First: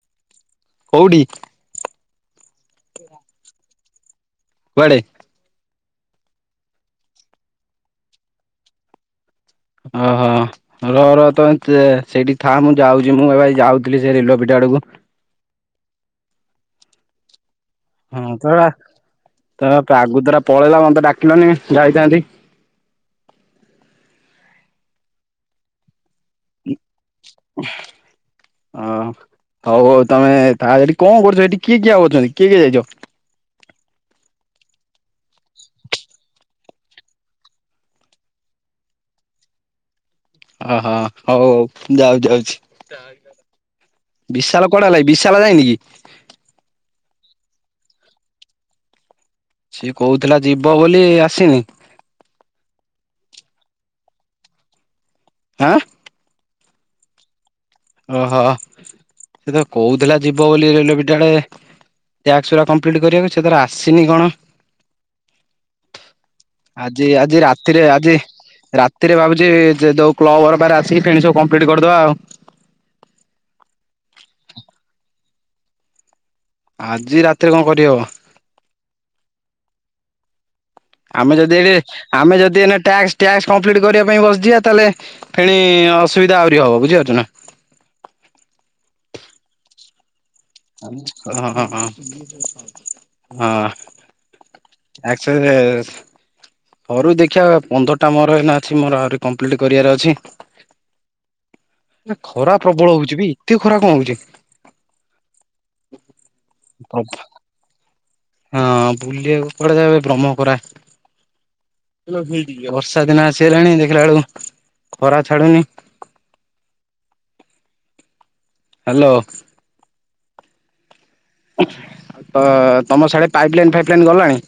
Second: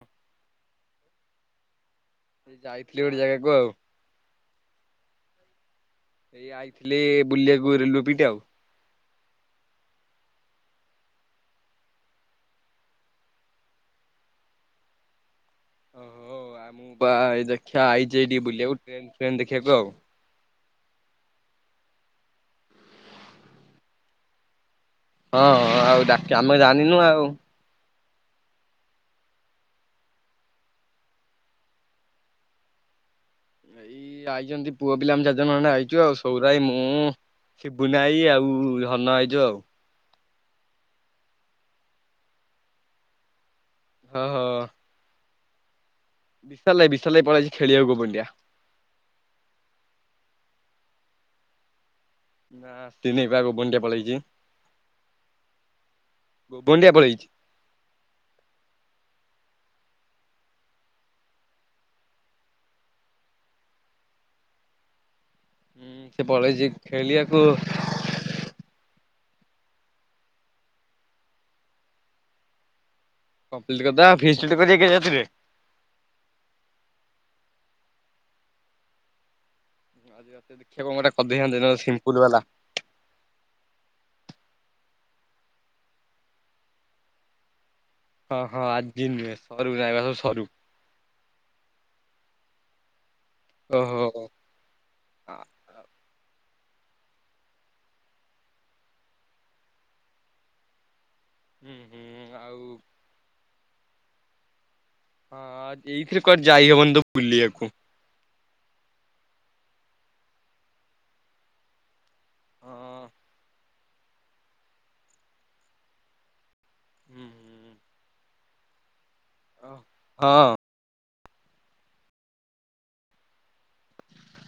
ହ କଉଠି? ସେ ଯାଇଥିଲି ଗୋଟେ ଜାଗାକୁ ଆଉ କୁଆଡେ? ସେ ଆଇଥିଲେ ବୁଲିବାକୁ ରେଲୱେ ପିଟ ଆଉ ଅହଃ। ରହ ରହ ତ ସେଇଠି ଥା ମୁଁ ଯାଉଛି ମୁଁ ଏବେ ଏଇ ଯାଉଥିଲି ସେ ରେଲୱେ ପିଟ୍ ଆଡକୁ ଓହୋ ଆଉ ମୁଁ ବା ଏ ଦେଖିଆ ହଁ ଆଇଚି ତମେ ବୁଲିବାକୁ ଟ୍ରେନ୍ ଫ୍ରେନ୍ ତମେ ଦେଖିବାକୁ ଆଉ ଆଗତୁରା ପଳେଇଲା ମତେ ଡାକିଲନି ଯାଇଥାନ୍ତି। ହଁ ହଁ ଆଉ ଡାକି ଆମେ ଜାଣିନୁ ଆଉ। ହଁ ହଉ ହଉ ତମେ ଥା ସେଠି କଣ କରୁଚ ସେଠି କିଏ କିଏ ଆଉ ଅଛନ୍ତି କିଏ କିଏ ଯାଇଚ? ଏଇ ଆଇଚନ୍ତି ପୁଅ ପିଲା ଆମେ ଚାରିଜଣ ଖଣ୍ଡେ ଆଇଚୁ ଆଉ ସଉରା ଭାଇ ମୁଁ ସେ ବୁଲା ଭାଇ ଆଉ ଧନ ଆଇଚୁ ଆଉ। ଓହୋ ହଉ ହଉ ଯାଉଚି ଯାଉଚି। ହଉ। ବିଶାଳ କୁଆଡେ଼ ଗଲା କି ବିଶାଳ ଯାଇନି କି? ବିଶାଲ ଭାଇ ବିଶାଲ ଭାଇ ପଳେଇଚି ଖେଳିବାକୁ ବୁଣ୍ଡିଆ। ସିଏ କହୁଥିଲା ଯିବ ବୋଲି ଆସିନି? ହଁ ତିନି ବା ଗୁଣ୍ଡିଚା ପଳେଇଚି। ଆଁ। ଗୁଣ୍ଡିଆ ପଳେଇଚି। ଓହୋ ସେ ତ କହୁଥିଲା ଯିବ ବୋଲି ରିଲୁବୁଟେ ଆଡେ। ଟାସ୍କ ଗୁଡା କମ୍ପ୍ଲିଟ୍ କରିବାକୁ ସେଥିରେ ଆସିନି କଣ? ହୁଁ ସେ ପଳେଇଛି ଆଜି ଖେଳିବାକୁ ଆଜି ରାତିରେ ଆଜି ରା ତି ରେ ଭାବୁଚି ଯେ ଯୋଉ କ୍ଲବ ଘର ପାଖରେ ଆସିକି ଫେଣି ସବୁ କମ୍ପ୍ଲିଟ୍ କରିଦବା ଆଉ। କମ୍ପ୍ଲିଟ୍ କରିଦବା ଫିକ୍ସଡ ଟା କିଆଁ କରିବା ରାତିରେ। ଆଜି ରାତିରେ କଣ କରିହବ? ଆଜି ରାତିରେ ଦେଖିଆ କଣ ଗୋଟେ ଆମେ କରିଦେଇଥାନ୍ତେ ଯଦି ଏଇନେ ନହେଲେ ସିମ୍ପୁଲ ବାଲା। ଆମେ ଯଦି ଏଇନେ ଟାସ୍କ ଟାସ୍କ କମ୍ପ୍ଲିଟ୍ କରିବା ପାଇଁ ବସିଯିବା ତାହେଲେ ଫେଣି ଅସୁବିଧା ଆହୁରି ହବ ବୁଝିପାରୁଚ ନା? ହଁ ହଁ ଆଜି ନୁହେଁ ସରୁ ଗାଇ ବା ସରୁ। ହ ହ ହ ହଁ। ଓହୋ। ଆକ୍ସ ଆ ରେସ୍। ସରୁ ଦେଖିବା ପନ୍ଦରଟା ମୋର ଏହିନା ଅଛି ମୋର ଆହୁରି କମ୍ପ୍ଲିଟ୍ କରିବାର ଅଛି। ହୁଁ ହୁଁ ଆଉ ଖରା ପ୍ରବଳ ହଉଛି ବେ ଏତେ ଖରା କଣ ହଉଚି? ହଁ ଏଇଥିର କୁଆଡେ଼ ଯାଇହବନି ତ ବୁଲିବାକୁ। ହଁ ବୁଲିବାକୁ କୁଆଡେ ଯାଇ ହବ ବ୍ରହ୍ମଖରା। ହଁ ବର୍ଷା ଦିନ ଆସିଗଲାଣି ଦେଖିଲା ବେଳକୁ ଖରା ଛାଡୁନି। ହୁଁ ହୁଁ। ହେଲୋ। ହଁ। ଅ ତମର ସିଆଡେ ପାଇପ୍ ଲାଇନ୍ ଫାଇପ୍ ଲାଇନ୍ ଗଲାଣି?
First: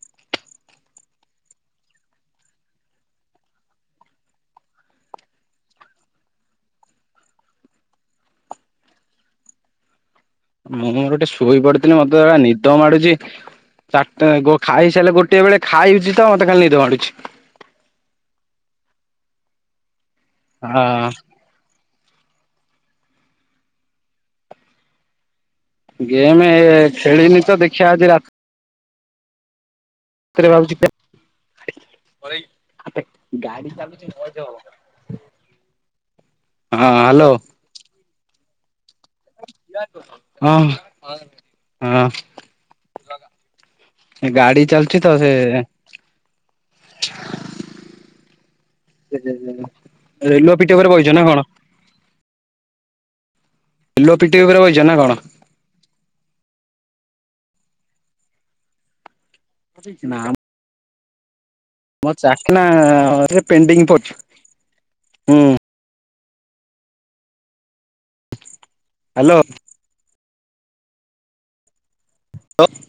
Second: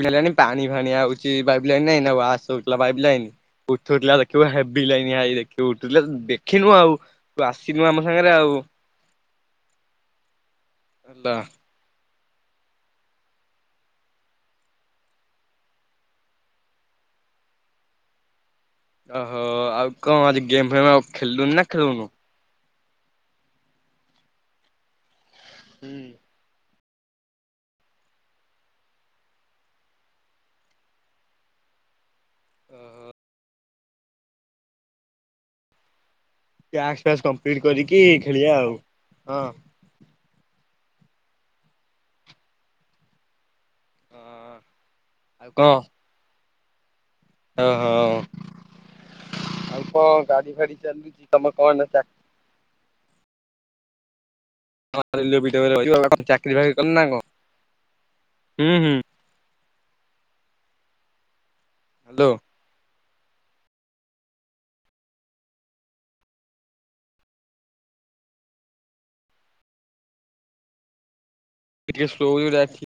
ପଳେଇ ଆଇଲାଣି ପାଣି ଫାଣି ଆଉଚି ପାଇ ଲାଇନରେ ଏଉନା ୱାଶ ହଉଥିଲା ପାଇ ଲାଇନ୍। ଉଠଉଥିଲା ଦେଖିବ ହେବି ଲାଇନି ଆଇ ଦେଖିବୁ ଉଠିଲେ ଦେଖିନୁ ଆଉ। ତୁ ଆସିନୁ ଆମ ସାଙ୍ଗରେ ଆଉ। ମୁଁ ମୋର ଗୋଟେ ହେଲା ଶୋଇ ପଡିଥିଲି ମତେ ଏ ନିଦ ମାଡୁଚି। ଚାରିଟା ହେବ ଖାଇସାରିଲେ ଗୋଟେ ବେଳେ ଖାଇଚି ତ ମତେ ଖାଲି ନିଦ ମାଡୁଚି। ଓହୋ ଆଉ କଣ ଆଜି ଗେମ୍ ଫେମ୍ ହଁ ଆଉ ଖେଳିଲୁନି ନା ଖେଳୁନୁ? ଗେମ୍ ଏ ଖେଳିନି ତ ଦେଖିବା ଆଜି ରା ଗାଡ଼ି ଟା [inaudible] [unintelligible] ପ୍ୟାଣ୍ଟ ସାର୍ଟ ସପିଙ୍ଗ କରିକି ଖେଳିବା ଆଉ ହଁ। ହଁ ହଁ। ଏ ଗାଡି ଚାଲିୁଚି ତ ସେ ହଁ ହଁ ଆଉ କଣ ଗାଡି ରେଲୱେ ପିଟି ଫାଡି ଉପରେ ବଇଛ ଚାଲୁଚି ନା କି ତମ କଣ ଚା? ଏଲୋପିିଟି ଉପରେ ବଇଚି। [inaudible] ଚାକିରି ଫକିରି କର ନା କଣ ହୁଁ ହୁଁ ନାଁ ମ। ମୋ ହ୍ୟାଲୋ ଚାଖଣା ରେ ପେଣ୍ଡିଙ୍ଗ ପଡିଚି ହୁଁ। ହ୍ୟାଲୋ। ଟିକେସ୍ଲୋ ହେଗ ରା ଆଖି।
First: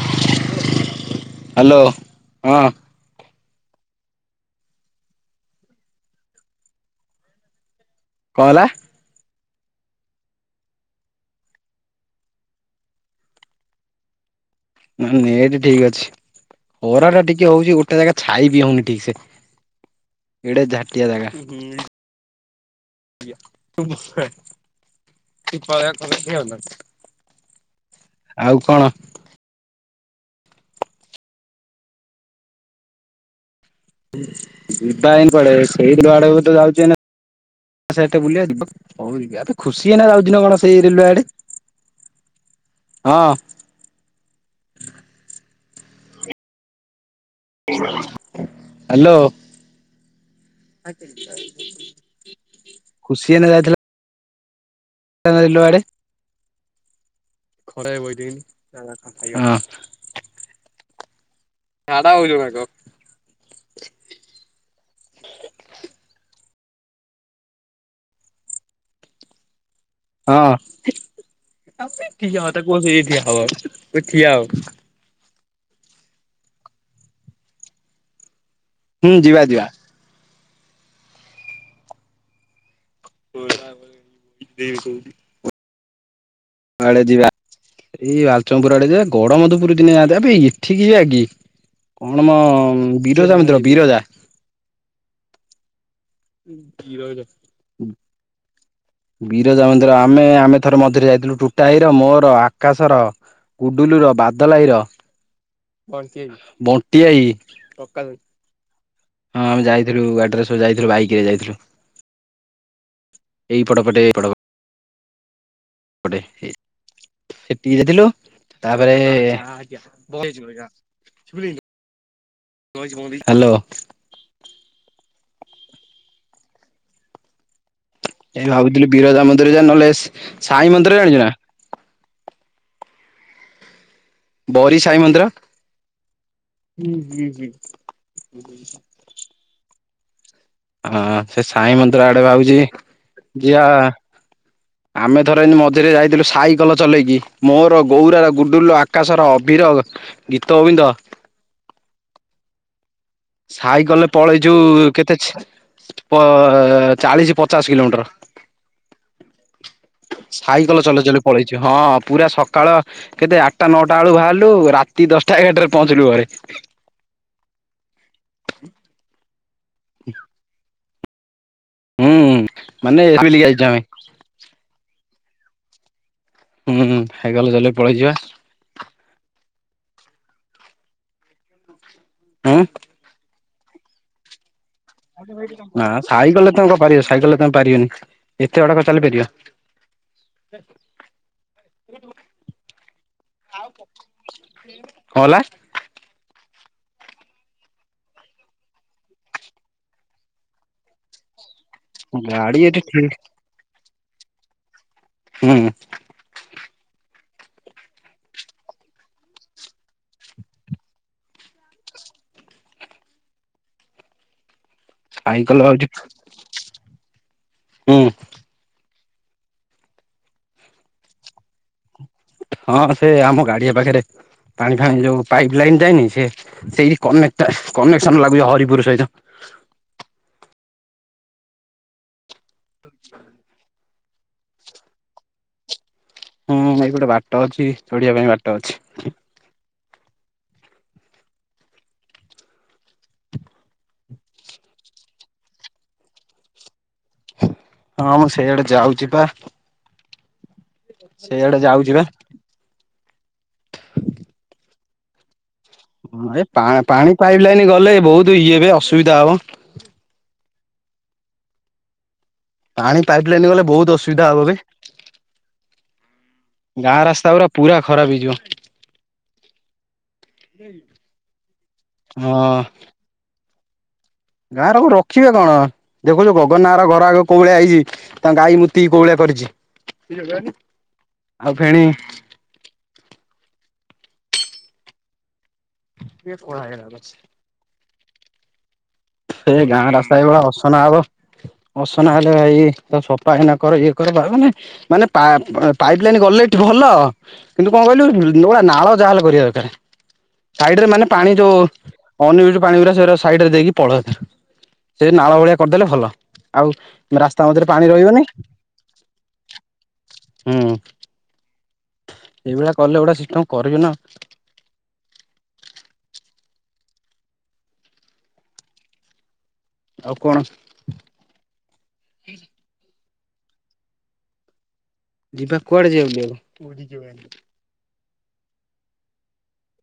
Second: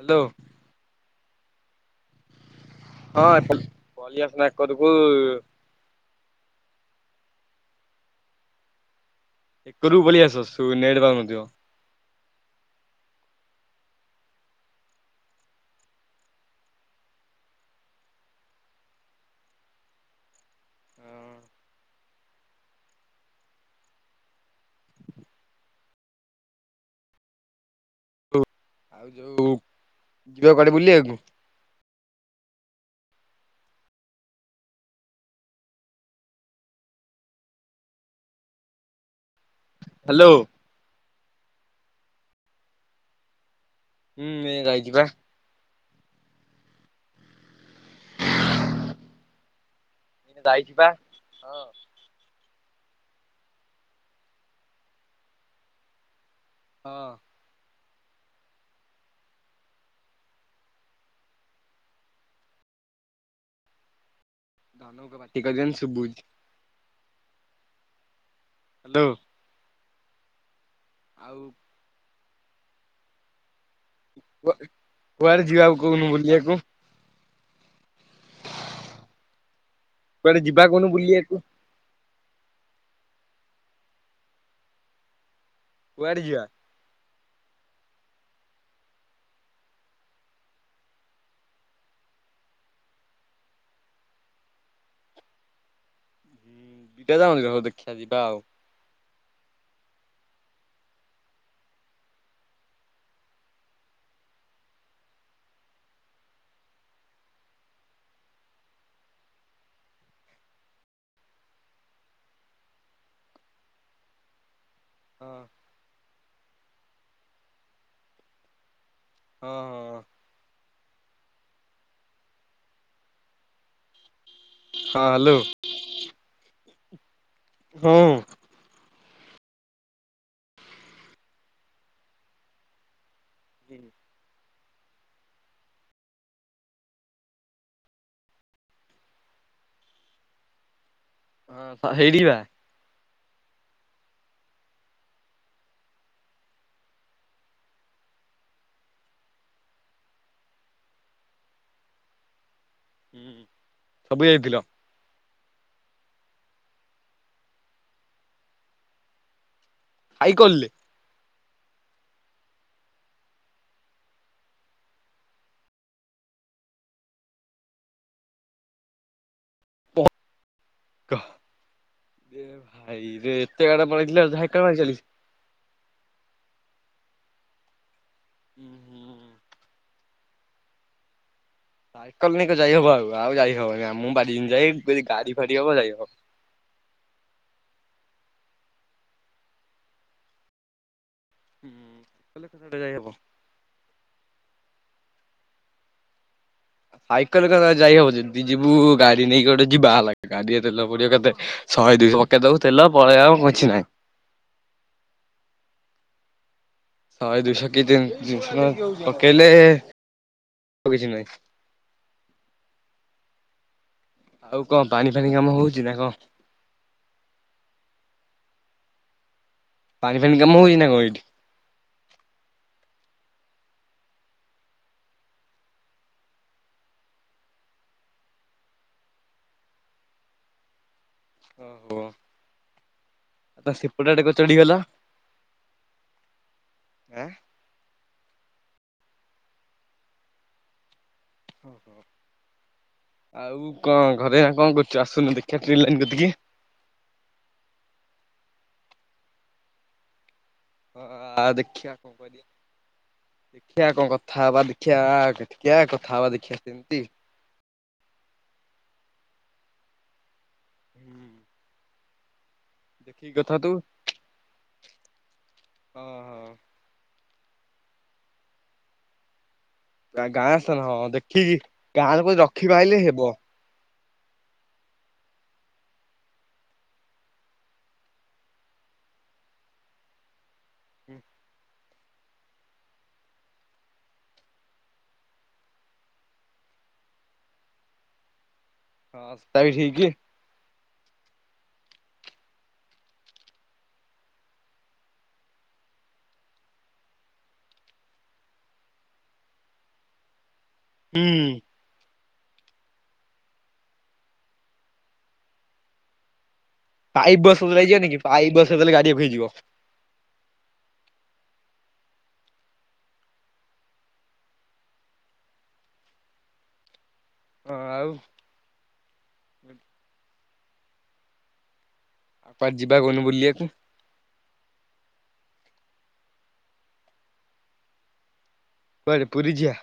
ହ୍ୟାଲୋ। ହ୍ୟାଲୋ ହଁ। ହଁ ପଳିଆସୁନା ଏକରକୁ। କଣ ହେଲା। ଏକରୁକୁ ପଳେଇଆସ ନେଟ ପାଉନଥିବ। ନେଟ ଠିକ ଅଛି ଖରା ଟା ଟିକେ ହଉଛି ଗୋଟେ ଜାଗା ଛାଇବି ହଉନି ଠିକ ସେ। ଏଡେ ଝାଟିଆ ଜାଗା। ଏ ଖରା କମିବ ନା। ଆଉ କଣ? ଯୋଉ ଯିବା କୁଆଡେ ବୁଲିବାକୁ। ଯିବା ଇ କୁଆଡେ ସେଇ ବିଲ ଆଡେକୁ ତ ଯାଉଛି ଏଇନେ। ଆଛା ଏତେ ବୁଲିବା [inaudible] ଖୁସି ଏନା ହ୍ୟାଲୋ ଯାଉଛି ନା କଣ ସେଇ ରେଲୱେ ଆଡେ ହଁ। ହୁଁ ଏନା ଯାଇଛି ପା। ହ୍ୟାଲୋ। ଯାଇଛି ବା ହଁ ଖୁସି ଏନା ଯାଇଥିଲା। ରିଲୁଏ ଆଡ଼େ। ହଁ। ଖରାରେ ବଇଥିବି [unintelligible] ହଁ। ଝାଡା ହଉଛୁ ନା କଣ? ଧନକୁ କହ ପାଟି କରିବନୀ ସୁବୁଚି। ହ୍ୟାଲୋ। ହଁ। ଆଉ। ହଁ ସେଇଠି ତାକୁ କହ ସେଉଠି ଠିଆହବ ସେ ଠିଆ ହ। କୁଆଡେ ଯିବାକୁ କହୁନୁ ବୁଲିବାକୁ। ହୁଁ ଯିବା ଯିବା। କୁଆଡ଼େ ଯିବା କହୁନୁ ବୁଲିବାକୁ। [unintelligible] କୁଆଡ଼େ ଯିବା। କୁଆଡ଼େ ଯିବା ଏଇ ବାଲିଚନପୁର ଆଡ଼େ ଯିବା ଗଡମଧୁ ପୁର ଦିନେ ଯାଆନ୍ତି ଆବେ ଏଠିକି ଯିବାକି? କଣମ ବିରଜା ମନ୍ଦିର ବିରଜା? ହୁଁ ବିରଜା ମନ୍ଦିର ହୋଉ ଦେଖିଆ ଯିବା ଆଉ। ବିରଜା ମନ୍ଦିର ଆମେ ଆମେ ଥରେ ମଝିରେ ଯାଇଥିଲୁ ଟୁଟାଭାଇର ମୋର ଆକାଶର ଗୁଡୁଲୁର ବାଦଲ ଭାଇର ବଣ୍ଟି ଭାଇ ବଣ୍ଟି ଭାଇ ପ୍ରକାଶ ଭାଇ। ହଁ ଆମେ ଯାଇଥିଲୁ ଗାଡ଼ିରେ ସବୁ ଯାଇଥିଲୁ ବାଇକ୍ ରେ ଯାଇଥିଲୁ। ଏଇ ପଟ ପଟେ ଏଇ ପଟ ହଁ। ପଟେ ହେ ସେଟିକି ଯାଇଥିଲୁ ତାପରେ ହଁ ଆଜ୍ଞା ବଇଚି ଆଜ୍ଞା। [unintelligible] ହାଲୋ। ହଁ ହାଲୋ। ହଁ। ଏଇ ଭାବୁଥିଲି ବିରଜା ମନ୍ଦିର ଯିବା ନହେଲେ ସାଇ ମନ୍ଦିର ଜାଣିଚୁନା? ହୁଁ। ବରୀ ସାଇ ମନ୍ଦିର ହୁଁ [unintelligible] ହଁ ସେ ସାଇ ହଁ ମନ୍ଦିର ଆଡ଼େ ହେଇଠିବା ଭାବୁଚି ଯିବା। ଆମେ ଥରେ ଏମତି ମଝିରେ ଯାଇଥିଲୁ ସାଇକଲ ଚଲେଇକି ମୋର ଗୌରାର, ଗୁଡ଼ୁଲୁର, ଆକାଶର ଅଭିର ଗୀତଗୋବିନ୍ଦ ସାଇକେଲରେ ସବୁ ପଳେଇଛୁ ଯାଇଥିଲ କେତେ ପ ଚାଳିଶି ପଚାଶ କିଲୋମିଟର। ସାଇକଲରେ ସାଇକେଲ ଚଲେଇ ଚଲେଇ ପଳେଇଚୁ ହଁ ପୁରା ସକାଳ କେତେ ଆଠଟା ନଅଟା ବେଳୁ ବାହାରିଲୁ ରାତି ଦଶଟା ଏଗାରଟରେ ପହଞ୍ଚିଲୁ ଘରେ। [inaudible] କ ହୁଁ ମାନେ ଏଭାଇରେ ଯାଇଛୁ ଏତେ ଆମେ ବାଟା ପଳେଇଥିଲ ସାଇକଲ ମାରି ଚାଲି? ହୁଁ ସାଇକଲ ଚଲେଇ ପଳେଇଚିବା। ଉହୁଁ। ସାଇକେଲ ନେଇକି ହୁଁ ଯାଇହବ ଆଉ ଆଉ ଯାଇହବନି ଆମୁଁ ବାରିନ ଯାଇ ଯଦି ଗାଡି ଫାଡି ହବ ନା ଯାଇ ହବ। ସାଇକେଲରେ ତମେ କଣପାରିବ ସାଇକେଲ ତମେ ପାରିବନି ଏତେ ବାଟ କଣ ଚାଲିପାରିବା? ହୁଁ କେଲେ [unintelligible] ଯାଇହବ। କଣହେଲା? ସାଇକେଲରେ କଣ ଆଉ ଯାଇହବ ଯେଦି ଯିବୁ ଗାଡ଼ି ନେଇକି ଗୋଟେ ଯିବା ହେଲାକି ଗାଡ଼ିରେ ତେଲ ପଡ଼ିବ କେତେ ଶହେ ଦୁଇଶ ପକେଇ ଗାଡି ଦବୁ ଏଠି ତେଲ ଠିକ ପଳେଇବା ଆଉ କିଛି ନାହିଁ। ହୁଁ। ଶହେ ଦୁଇଶକି ତିନ୍ ତିନିଶ ଟଙ୍କାରେ ପକେଇଲେ ଆଉ କିଛି ନାଇଁ। ଆଉ କଣ ପାଣି ଫାଣିି ସାଇକେଲ କାମ ହଉଛି ହଉଚିନା କଣ? ହୁଁ। ପାଣିି ଫାଣି କାମ ହେଉଚିନା କଣ ଏଇଠି? ହଁ ସେ ଆମ ଗାଡ଼ିଆ ପାଖରେ ପାଣି ଫାଣି ଯୋଉ ପାଇପ ଲାଇନ୍ ଯାଏନି ସେ ସେଇ କନେଟ୍ କନେକ୍ସନ ଲାଗୁଚି ହରିପୁରୁ ସହିତ। ଓହୋ। [unintelligible] ଆ ତମେ ସେପଟେ ଆଡ଼େ କଣ ଚଢିଗଲ? ହୁଁ ଭାଇ ଗୋଟେ ଆଁ ବାଟ ଅଛି ଚଢିବା ପାଇଁ ବାଟ ଅଛି। ଓହୋ ଆଉ କଣ ଘରେ କଣ କରୁଚ ଆସୁନୁ ଦେଖିବା ଟ୍ରେନ୍ ଲାଇନ୍ କତିକି? ହଁ, ମୁଁ ସେଇଆଡେ ଯାଉଛି ବା। ହଁ ଆ ସେଇଆଡେ ଯାଉଛି ଦେଖିବା ବା କଣ କରି, ଦେଖିଆ କଣ କଥା ହବା, ଦେଖିଆ ଆ ଦେଖିଆ କଥା ହବା ଏ ଦେଖିଆ ସେମତି ପାଣି ପାଇପ୍ ଲାଇନ ଗଲେ ବହୁତ ଇଏବେ ଅସୁବିଧା ହବ। ହୁଁ। ପାଣି ପାଇପ୍ ଲାଇନ ଗଲେ, ତୁ ବହୁତ ଅସୁବିଧା ହବବେ। ହଁ ଗାଁ ରାସ୍ତା ଗୁରା, ପୁରା ଖରାପ ହେଇଯିବ। ଗାଁ-ଗାଁ ରାସ୍ତା ନୁହଁ, ଦେଖିକି ଗାଁରେ ହଁ କୋଉଠି ରଖି ପାଇଲେ ହେବ। ଗାଁରେ ଆଉ ରଖିବେ କଣ, ଦେଖୁଛୁ ଗଗନାର ଘର ଆଗ କୋଉ ଭଳିଆ ହେଇଛି? ତାଙ୍କ ଗାଈ ମୁତିକି କୋଉଭଳିଆ କରିଚି। ଆଉ ଫେଣି ଟିକେ କଳା ହେଇଗଲା ବାସ୍ ହଁ ସେଟା ସେଇ ବି ଗାଁ ଠିକ ରାସ୍ତା ଏଇଭଳିଆ ଅସନା ହବ ଅସନା ହେଲେ ଭାଇ, ତାକୁ ସଫା ଏଇନା କର, ଇଏ କର ଭାଇ ମାନେ ମାନେ ପା-ପାଇପ୍ ଲାଇନ୍ ଗଲେ ଏଠି ଭଲ କିନ୍ତୁ କଣ କହିଲୁ, ନୂଳା ନାଳ ଯାହାହେଲେ କରିଆ ଦରକାରେ। ସାଇଡରେ ମାନେ ହୁଁ ପାଣି ଯୋଉ ଅନ୍ ଇଉଜ୍ ପାଣି ଗୁଡା ସେଇଗୁରା ସାଇଡରେ ଦେଇକି ପଳାନ୍ତା, ସେ ନାଳ ଭଳିଆ କରିଦେଲେ ଭଲ। ଆଉ ପାଇପ୍ ରାସ୍ତା ମଝିରେ ବସଉଦେଲେ ପାଣି ହେଇଯିବନି କି, ରହିବନି ପାଇପ୍ ବସେଇଦେଲେ ଗାଡ଼ିଆକୁ ହେଇଯିବ। ହୁଁ। ଏଇଭଳିଆ କଲେ ଗୋଟେ ସିଷ୍ଟମ କରିବି ନା ଆଉ। ହଁ, ଆଉ ଆଉ କଣ ଆଉ ପା ଯିବା କହୁନୁ ବୁଲିଆକୁ? ଯିବା, କୁଆଡେ ଯିବା ବୁଲିବାକୁ? କୁଆଡ଼େ ପୁରୀ ଯିବା?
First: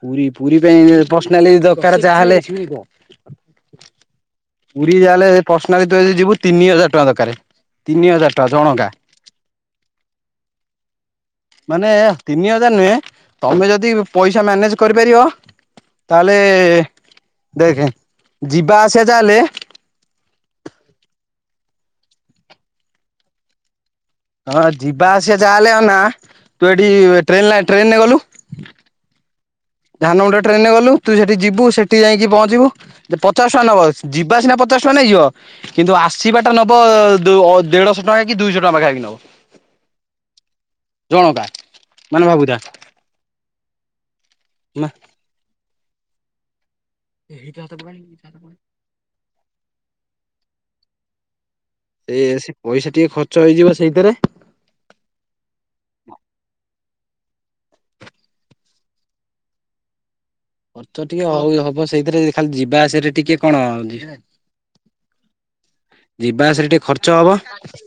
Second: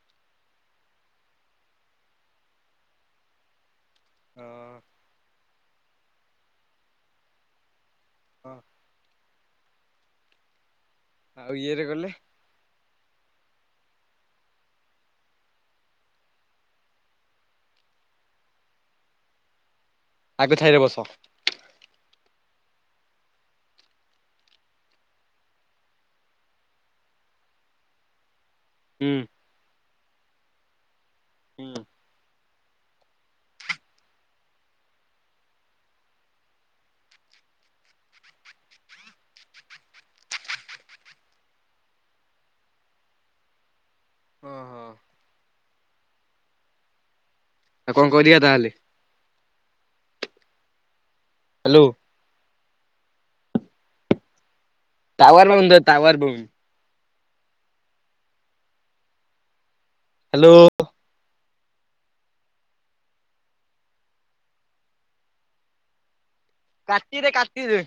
ପୁରୀ, ପୁରୀ ପାଇଁ ଏ ପର୍ସନାଲି ଦରକାର ଯାହାହେଲେ ପୁରୀ ଯାହାହେଲେ ପର୍ସନାଲି ତୁ ଯଦି ଯିବୁ ତିନି ହଜାର ଟଙ୍କା ଦରକାର, ତିନି ହଜାର ଟଙ୍କା ଜଣକା। ଆଉ ଇଏରେ ମାନେ ଗଲେ ତିନି ହଜାର ନୁହେଁ, ତମେ ଯଦି ପଇସା ମ୍ୟାନେଜ୍ କରିପାରିବ ତାହେଲେ ଦେଖେ, ଯିବା ଆସିବା ଯାହେଲେ ଆଗ ଛାଇରେ ବସ। ହଁ, ଯିବା ଆସିବା ଯାହାହେଲେ ଆଉ ନା, ତୁ ଏଠି ଟ୍ରେନଲେ ଟ୍ରେନରେ ଗଲୁ ହୁଁ। ଧାନମୁଣ୍ଡା ଟ୍ରେନରେ ଗଲୁ, ତୁ ସେଠି ଯିବୁ ହଁ ସେଠି ଯାଇଁକି ପହଞ୍ଚିବୁ ପଚାଶ ଟଙ୍କା ନବ, ଯିବା ସିନା ପଚାଶ ଟଙ୍କା ନେଇଯିବ କିନ୍ତୁ ଆସିବାଟା ନବ, ଦୋ ଦେଢଶହ ଟଙ୍କା କି ଦୁଇଶହ ଟଙ୍କା ପାଖାପାଖି ନବ। [inaudible] ଜଣକା, ମାନେ ଭାବୁଥା। ହଁ ହଁ। ଏଇ ଯାହା ତ ଆଉ କଣ କରିବା [unintelligible] ତାହେଲେ ହ୍ୟାଲୋ। ଏଇଆ, ସେ ପଇସା ଟିକେ ଖର୍ଚ୍ଚ ହେଇଯିବ ସେଇଥିରେ ଟାୱାର ପାଉନି ତ, ଟାୱାର ପାଉନି। ହ୍ୟାଲୋ ଖର୍ଚ୍ଚ ଟିକେ ହଉ ହବ ସେଇଥିରେ ଖାଲି ଯିବା ଆସିଆରେ ଟିକେ କଣ ଆଉ ଯିବା ଆସିଆରେ କାଟିଦେ, କାଟିଦେ।